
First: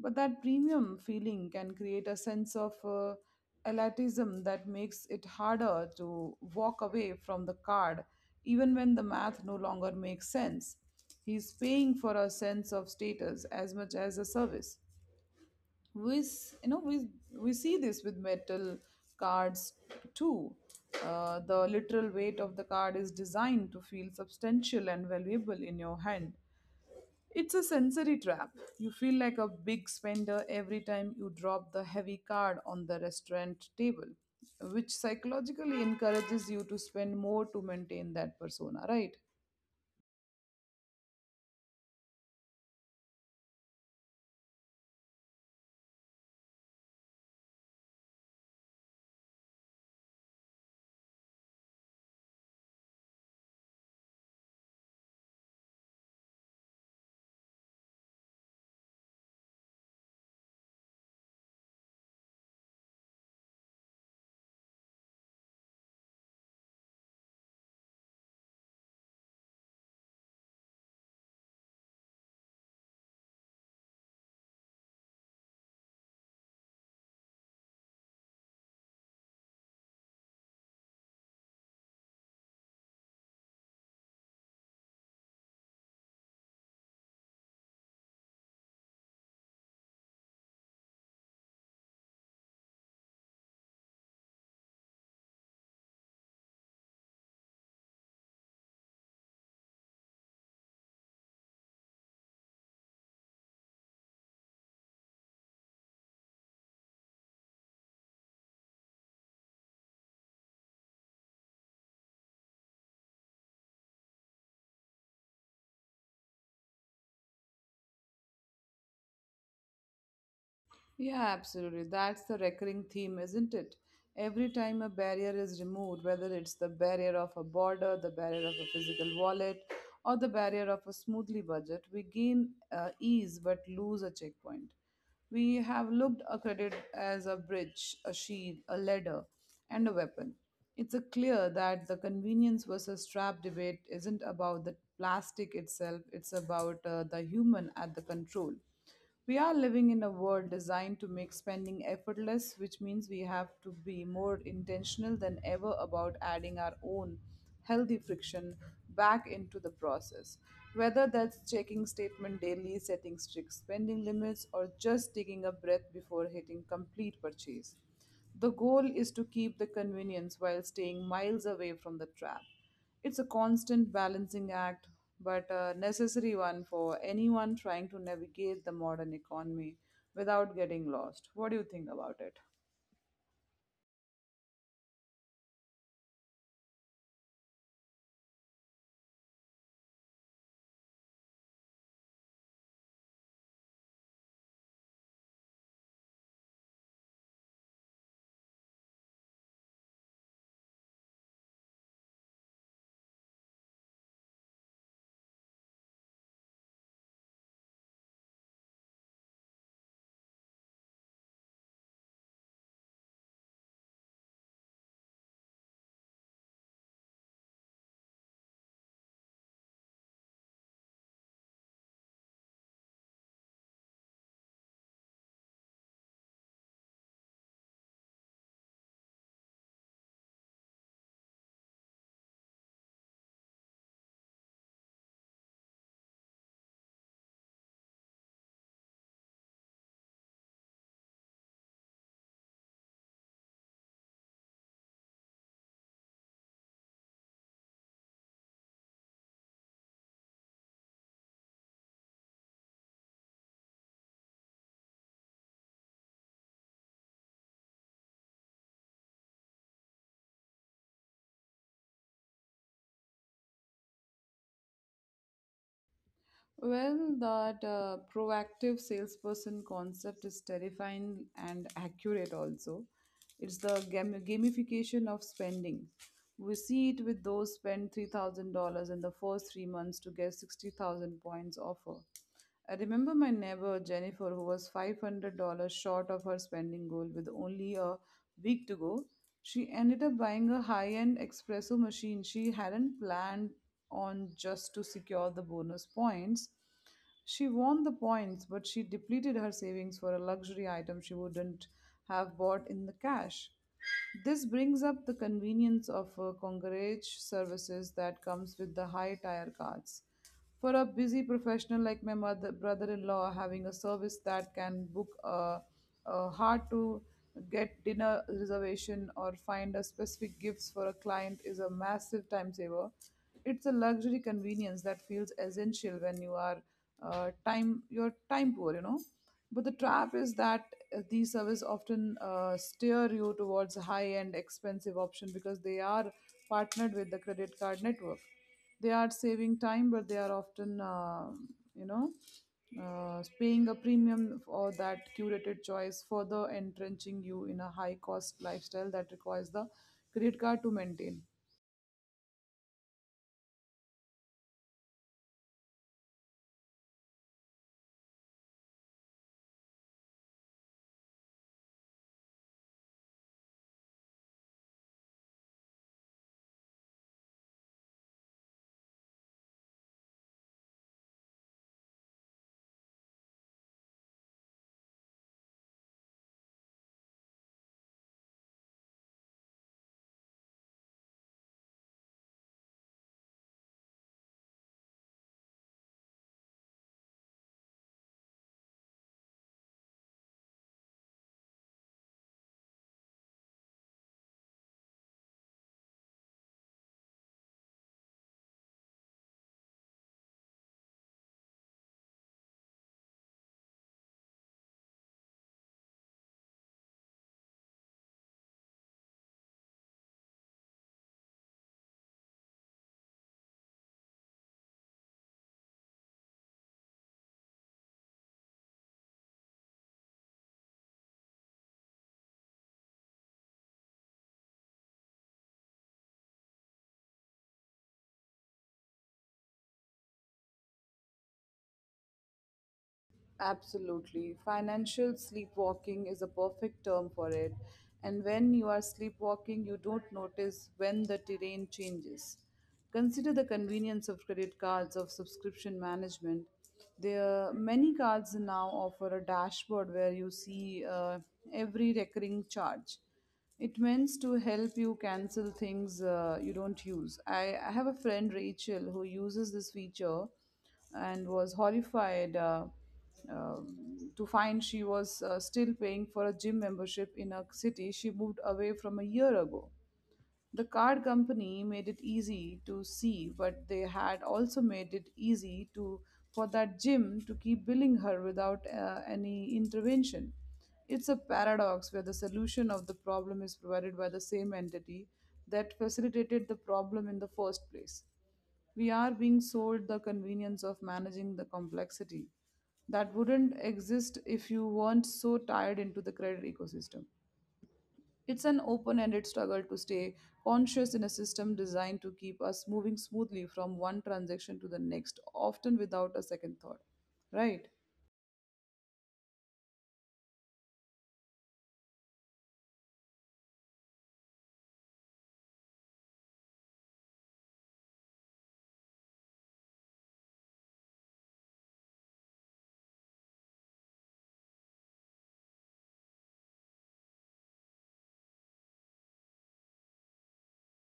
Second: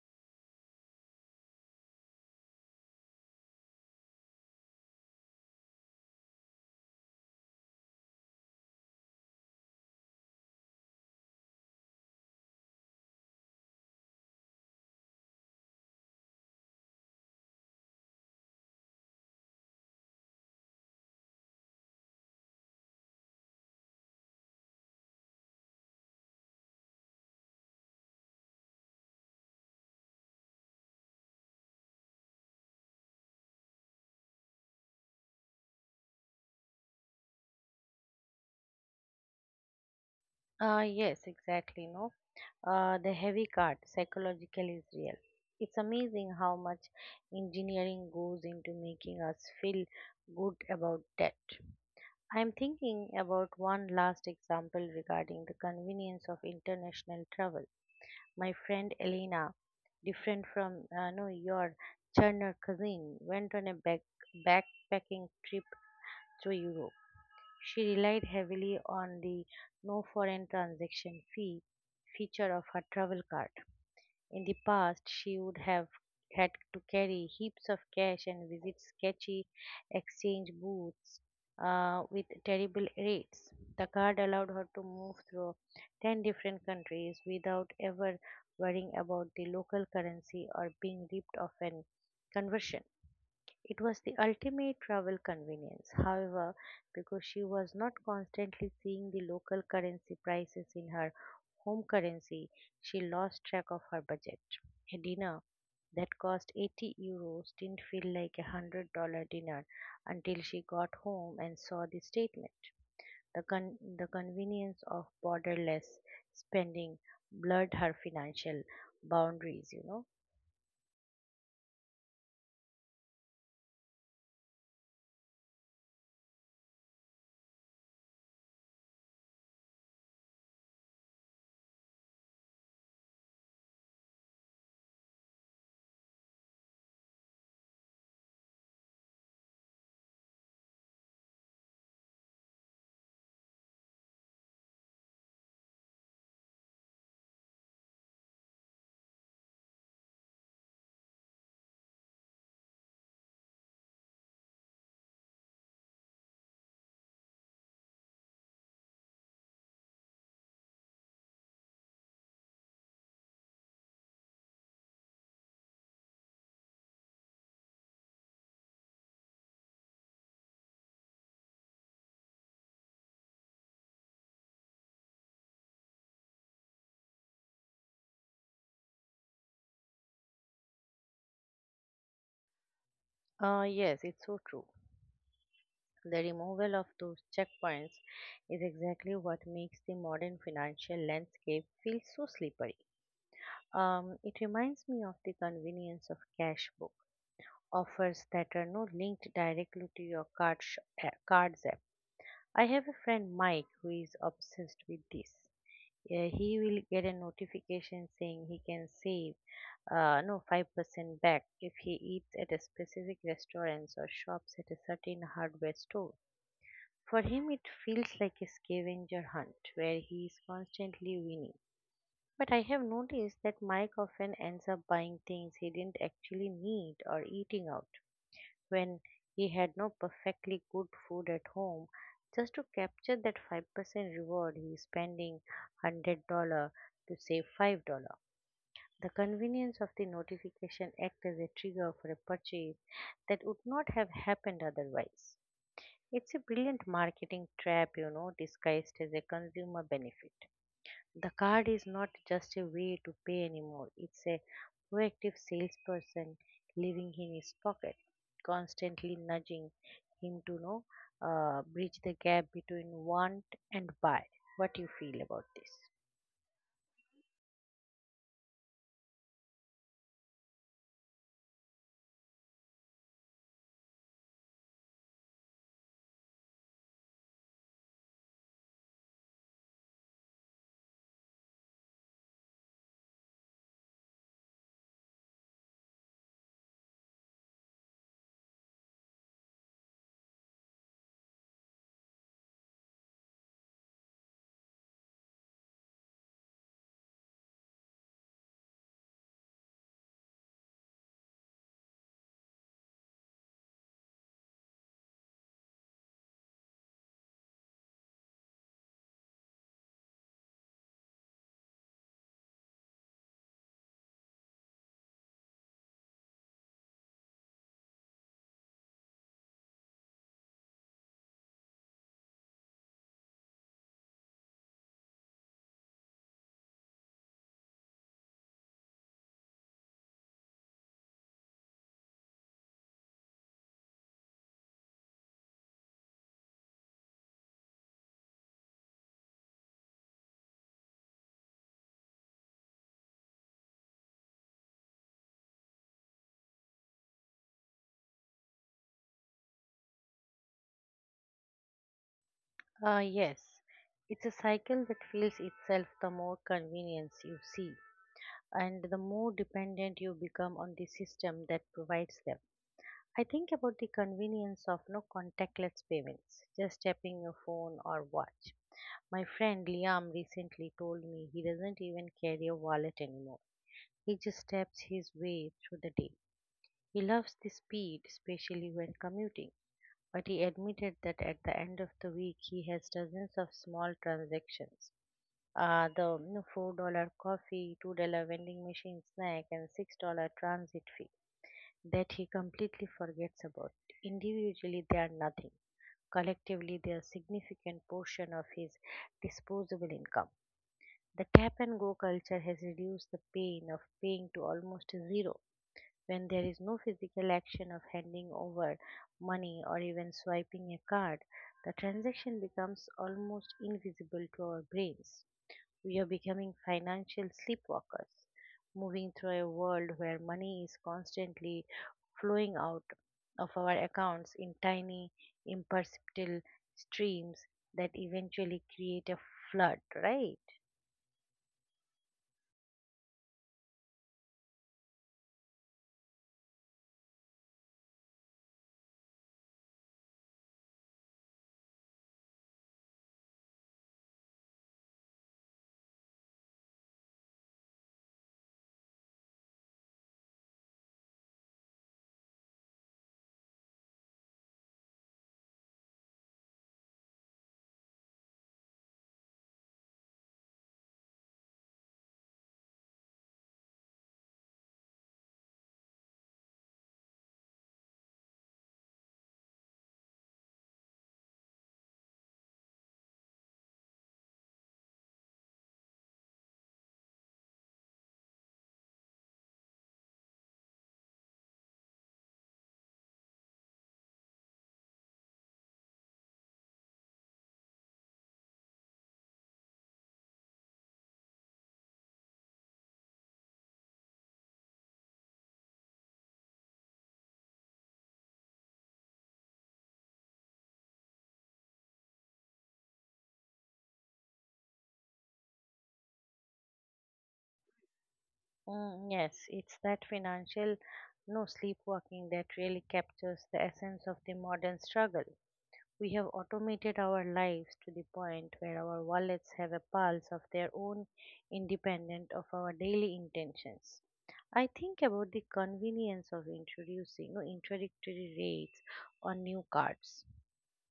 Speaker 2: But that premium feeling can create a sense of elitism that makes it harder to walk away from the card, even when the math no longer makes sense. He's paying for a sense of status as much as a service. We, s- you know, we see this with metal cards too. The literal weight of the card is designed to feel substantial and valuable in your hand. It's a sensory trap. You feel like a big spender every time you drop the heavy card on the restaurant table, which psychologically encourages you to spend more to maintain that persona, right?
Speaker 1: Yes, exactly. No, The heavy card psychological is real. It's amazing how much engineering goes into making us feel good about debt. I'm thinking about one last example regarding the convenience of international travel. My friend Elena, different from no, your charner cousin, went on a backpacking trip to Europe. She relied heavily on the no foreign transaction fee feature of her travel card. In the past, she would have had to carry heaps of cash and visit sketchy exchange booths with terrible rates. The card allowed her to move through 10 different countries without ever worrying about the local currency or being ripped off in conversion. It was the ultimate travel convenience. However, because she was not constantly seeing the local currency prices in her home currency, she lost track of her budget. A dinner that cost €80 didn't feel like $100 dinner until she got home and saw the statement. The convenience of borderless spending blurred her financial boundaries, you know.
Speaker 2: Yeah, absolutely. That's the recurring theme, isn't it? Every time a barrier is removed, whether it's the barrier of a border, the barrier of a physical wallet, or the barrier of a smoothly budget, we gain ease but lose a checkpoint. We have looked a credit as a bridge, a shield, a ladder, and a weapon. It's a clear that the convenience versus trap debate isn't about the plastic itself, it's about the human at the control. We are living in a world designed to make spending effortless, which means we have to be more intentional than ever about adding our own healthy friction back into the process. Whether that's checking statement daily, setting strict spending limits, or just taking a breath before hitting complete purchase. The goal is to keep the convenience while staying miles away from the trap. It's a constant balancing act, but a necessary one for anyone trying to navigate the modern economy without getting lost. What do you think about it?
Speaker 1: Yes, it's so true. The removal of those checkpoints is exactly what makes the modern financial landscape feel so slippery. It reminds me of the convenience of Cashbook, offers that are not linked directly to your cards app. I have a friend Mike who is obsessed with this. He will get a notification saying he can save no 5% back if he eats at a specific restaurants or shops at a certain hardware store. For him, it feels like a scavenger hunt where he is constantly winning. But I have noticed that Mike often ends up buying things he didn't actually need or eating out when he had no perfectly good food at home just to capture that 5% reward. He is spending $100 to save $5. The convenience of the notification acts as a trigger for a purchase that would not have happened otherwise. It's a brilliant marketing trap, you know, disguised as a consumer benefit. The card is not just a way to pay anymore, it's a proactive salesperson living in his pocket, constantly nudging him to bridge the gap between want and buy. What you feel about this?
Speaker 2: Well, that proactive salesperson concept is terrifying and accurate also. It's the gamification of spending. We see it with those spend $3,000 in the first 3 months to get 60,000 points offer. I remember my neighbor Jennifer, who was $500 short of her spending goal with only a week to go. She ended up buying a high end espresso machine she hadn't planned on just to secure the bonus points. She won the points, but she depleted her savings for a luxury item she wouldn't have bought in the cash. This brings up the convenience of concierge services that comes with the high tire cards. For a busy professional like my mother, brother-in-law, having a service that can book a hard-to-get dinner reservation or find a specific gifts for a client is a massive time saver. It's a luxury convenience that feels essential when you are time you're time poor, you know. But the trap is that these services often steer you towards a high end, expensive option because they are partnered with the credit card network. They are saving time, but they are often, you know, paying a premium for that curated choice, further entrenching you in a high cost lifestyle that requires the credit card to maintain.
Speaker 1: Yes, it's a cycle that feels itself, the more convenience you see and the more dependent you become on the system that provides them. I think about the convenience of no contactless payments, just tapping your phone or watch. My friend Liam recently told me he doesn't even carry a wallet anymore. He just taps his way through the day. He loves the speed, especially when commuting, but he admitted that at the end of the week he has dozens of small transactions. The $4 coffee, $2 vending machine snack, and $6 transit fee that he completely forgets about. Individually, they are nothing. Collectively, they are a significant portion of his disposable income. The tap and go culture has reduced the pain of paying to almost zero when there is no physical action of handing over money or even swiping a card. The transaction becomes almost invisible to our brains. We are becoming financial sleepwalkers, moving through a world where money is constantly flowing out of our accounts in tiny, imperceptible streams that eventually create a flood, right?
Speaker 2: Absolutely. Financial sleepwalking is a perfect term for it. And when you are sleepwalking, you don't notice when the terrain changes. Consider the convenience of credit cards of subscription management. There many cards now offer a dashboard where you see every recurring charge. It means to help you cancel things you don't use. I have a friend, Rachel, who uses this feature and was horrified. Um, to find she was still paying for a gym membership in a city she moved away from a year ago. The card company made it easy to see, but they had also made it easy to for that gym to keep billing her without any intervention. It's a paradox where the solution of the problem is provided by the same entity that facilitated the problem in the first place. We are being sold the convenience of managing the complexity that wouldn't exist if you weren't so tied into the credit ecosystem. It's an open ended struggle to stay conscious in a system designed to keep us moving smoothly from one transaction to the next, often without a second thought. Right?
Speaker 1: Mm, yes, it's that financial no sleepwalking that really captures the essence of the modern struggle. We have automated our lives to the point where our wallets have a pulse of their own, independent of our daily intentions. I think about the convenience of introducing no, introductory rates on new cards,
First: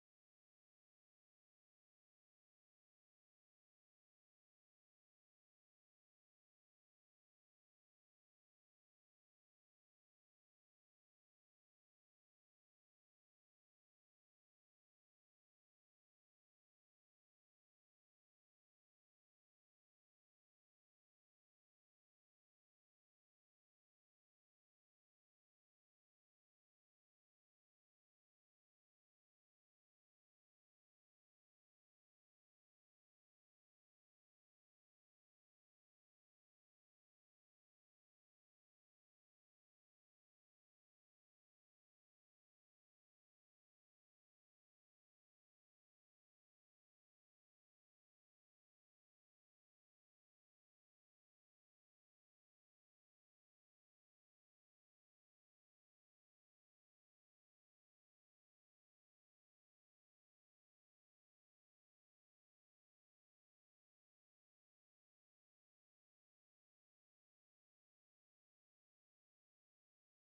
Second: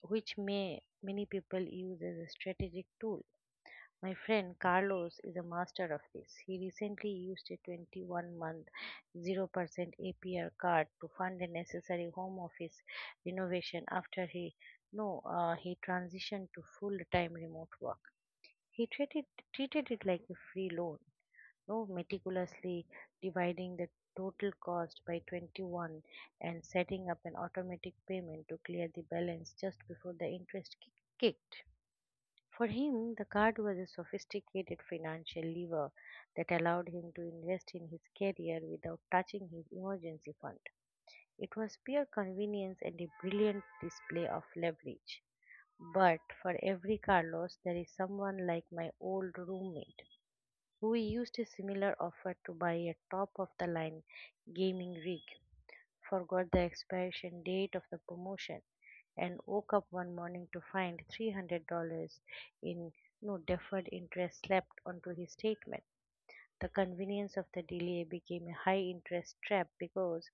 Speaker 1: which may many people use as a strategic tool. My friend Carlos is a master of this. He recently used a 21 month 0% APR card to fund a necessary home office renovation after he no he transitioned to full-time remote work. He treated it like a free loan, no meticulously dividing the total cost by 21 and setting up an automatic payment to clear the balance just before the interest kicked. For him, the card was a sophisticated financial lever that allowed him to invest in his career without touching his emergency fund. It was pure convenience and a brilliant display of leverage. But for every Carlos, there is someone like my old roommate who used a similar offer to buy a top of the line gaming rig, forgot the expiration date of the promotion, and woke up one morning to find $300 in no deferred interest slapped onto his statement. The convenience of the delay became a high interest trap because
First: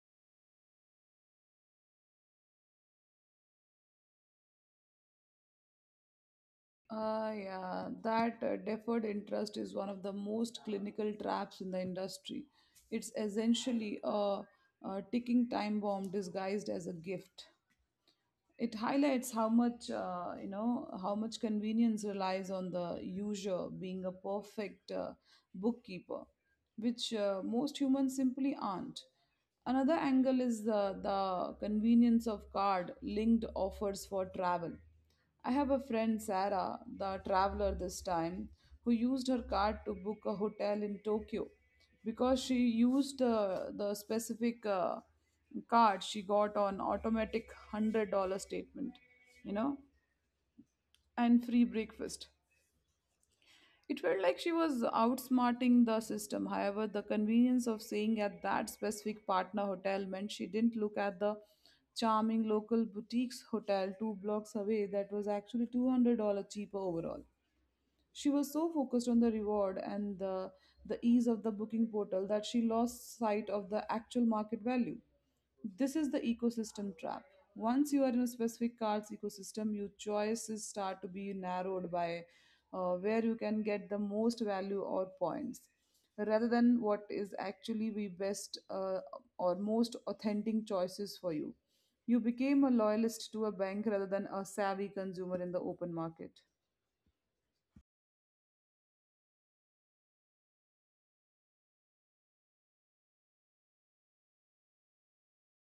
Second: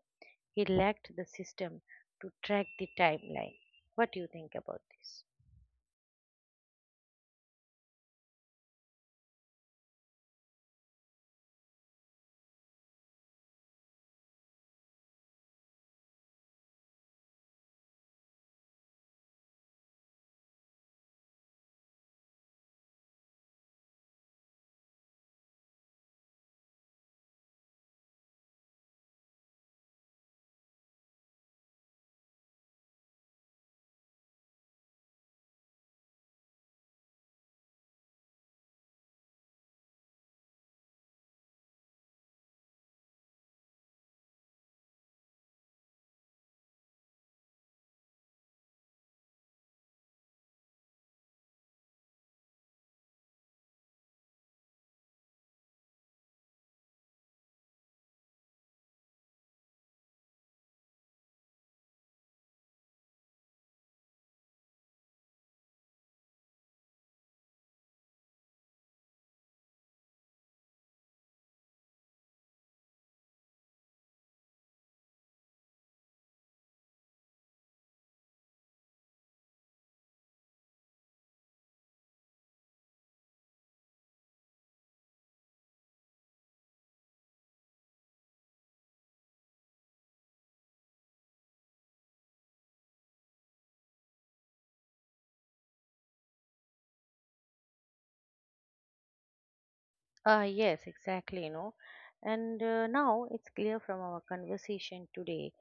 Speaker 1: he lacked the system to track the timeline. What do you think about this?
Speaker 2: Ah, yeah, that deferred interest is one of the most clinical traps in the industry. It's essentially a ticking time bomb disguised as a gift. It highlights how much how much convenience relies on the user being a perfect bookkeeper, which most humans simply aren't. Another angle is the convenience of card linked offers for travel. I have a friend, Sarah, the traveler this time, who used her card to book a hotel in Tokyo. Because she used the specific card, she got on automatic $100 statement, you know, and free breakfast. It felt like she was outsmarting the system. However, the convenience of staying at that specific partner hotel meant she didn't look at the charming local boutiques hotel two blocks away that was actually $200 cheaper overall. She was so focused on the reward and the ease of the booking portal that she lost sight of the actual market value. This is the ecosystem trap. Once you are in a specific card's ecosystem, your choices start to be narrowed by where you can get the most value or points rather than what is actually the best or most authentic choices for you. You became a loyalist to a bank rather than a savvy consumer in the open market.
Speaker 1: Yes, exactly, you know. And now it's clear from our conversation today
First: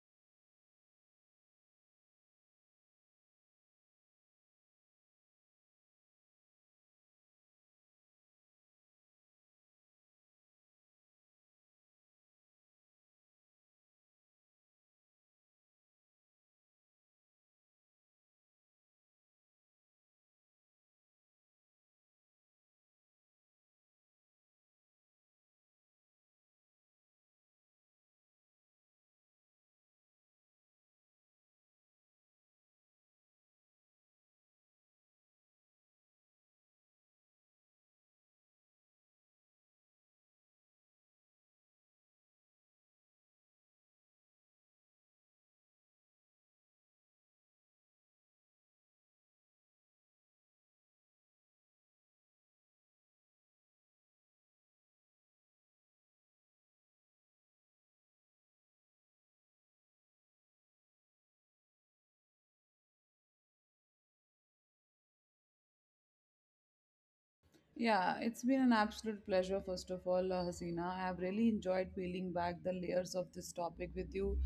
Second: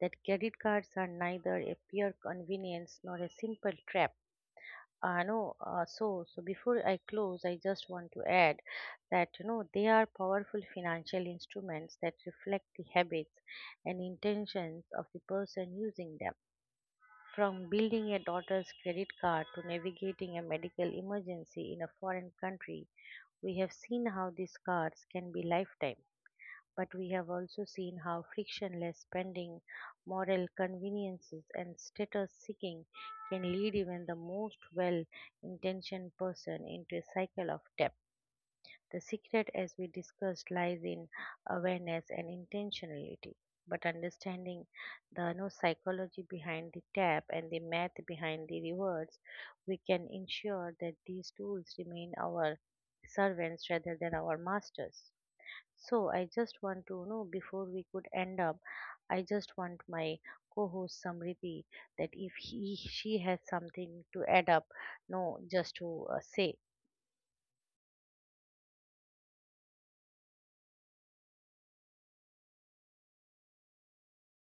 Speaker 1: that credit cards are neither a pure convenience nor a simple trap. No, so so before I close, I just want to add that you know they are powerful financial instruments that reflect the habits and intentions of the person using them. From building a daughter's credit card to navigating a medical emergency in a foreign country, we have seen how these cards can be lifetime, but we have also seen how frictionless spending, moral conveniences, and status seeking can lead even the most well intentioned person into a cycle of debt. The secret, as we discussed, lies in awareness and intentionality. But understanding the no psychology behind the tap and the math behind the rewards, we can ensure that these tools remain our servants rather than our masters. So I just want to know before we could end up, I just want my co-host Samriti that if he she has something to add up, no, just to say.
Speaker 2: Yeah, it's been an absolute pleasure, first of all, Hasina. I've really enjoyed peeling back the layers of this topic with you.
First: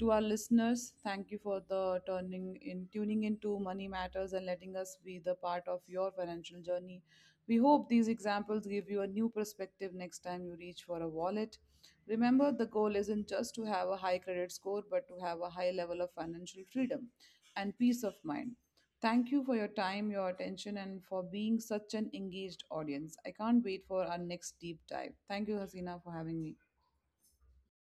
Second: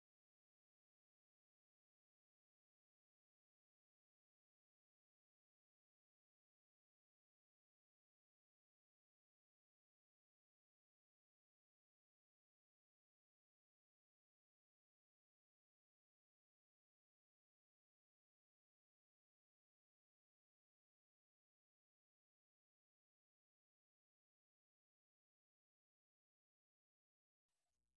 Speaker 2: To our listeners, thank you for the turning in tuning into money matters and letting us be the part of your financial journey. We hope these examples give you a new perspective next time you reach for a wallet. Remember, the goal isn't just to have a high credit score, but to have a high level of financial freedom and peace of mind. Thank you for your time, your attention, and for being such an engaged audience. I can't wait for our next deep dive. Thank you, Hasina, for having me.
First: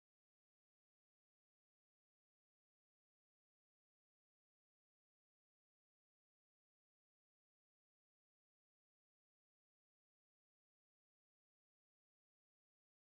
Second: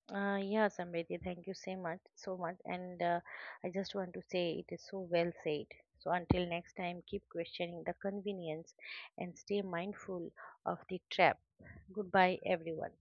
Speaker 1: Yeah, Samriti, thank you so much, so much, and I just want to say it is so well said. So until next time, keep questioning the convenience and stay mindful of the trap. Goodbye, everyone.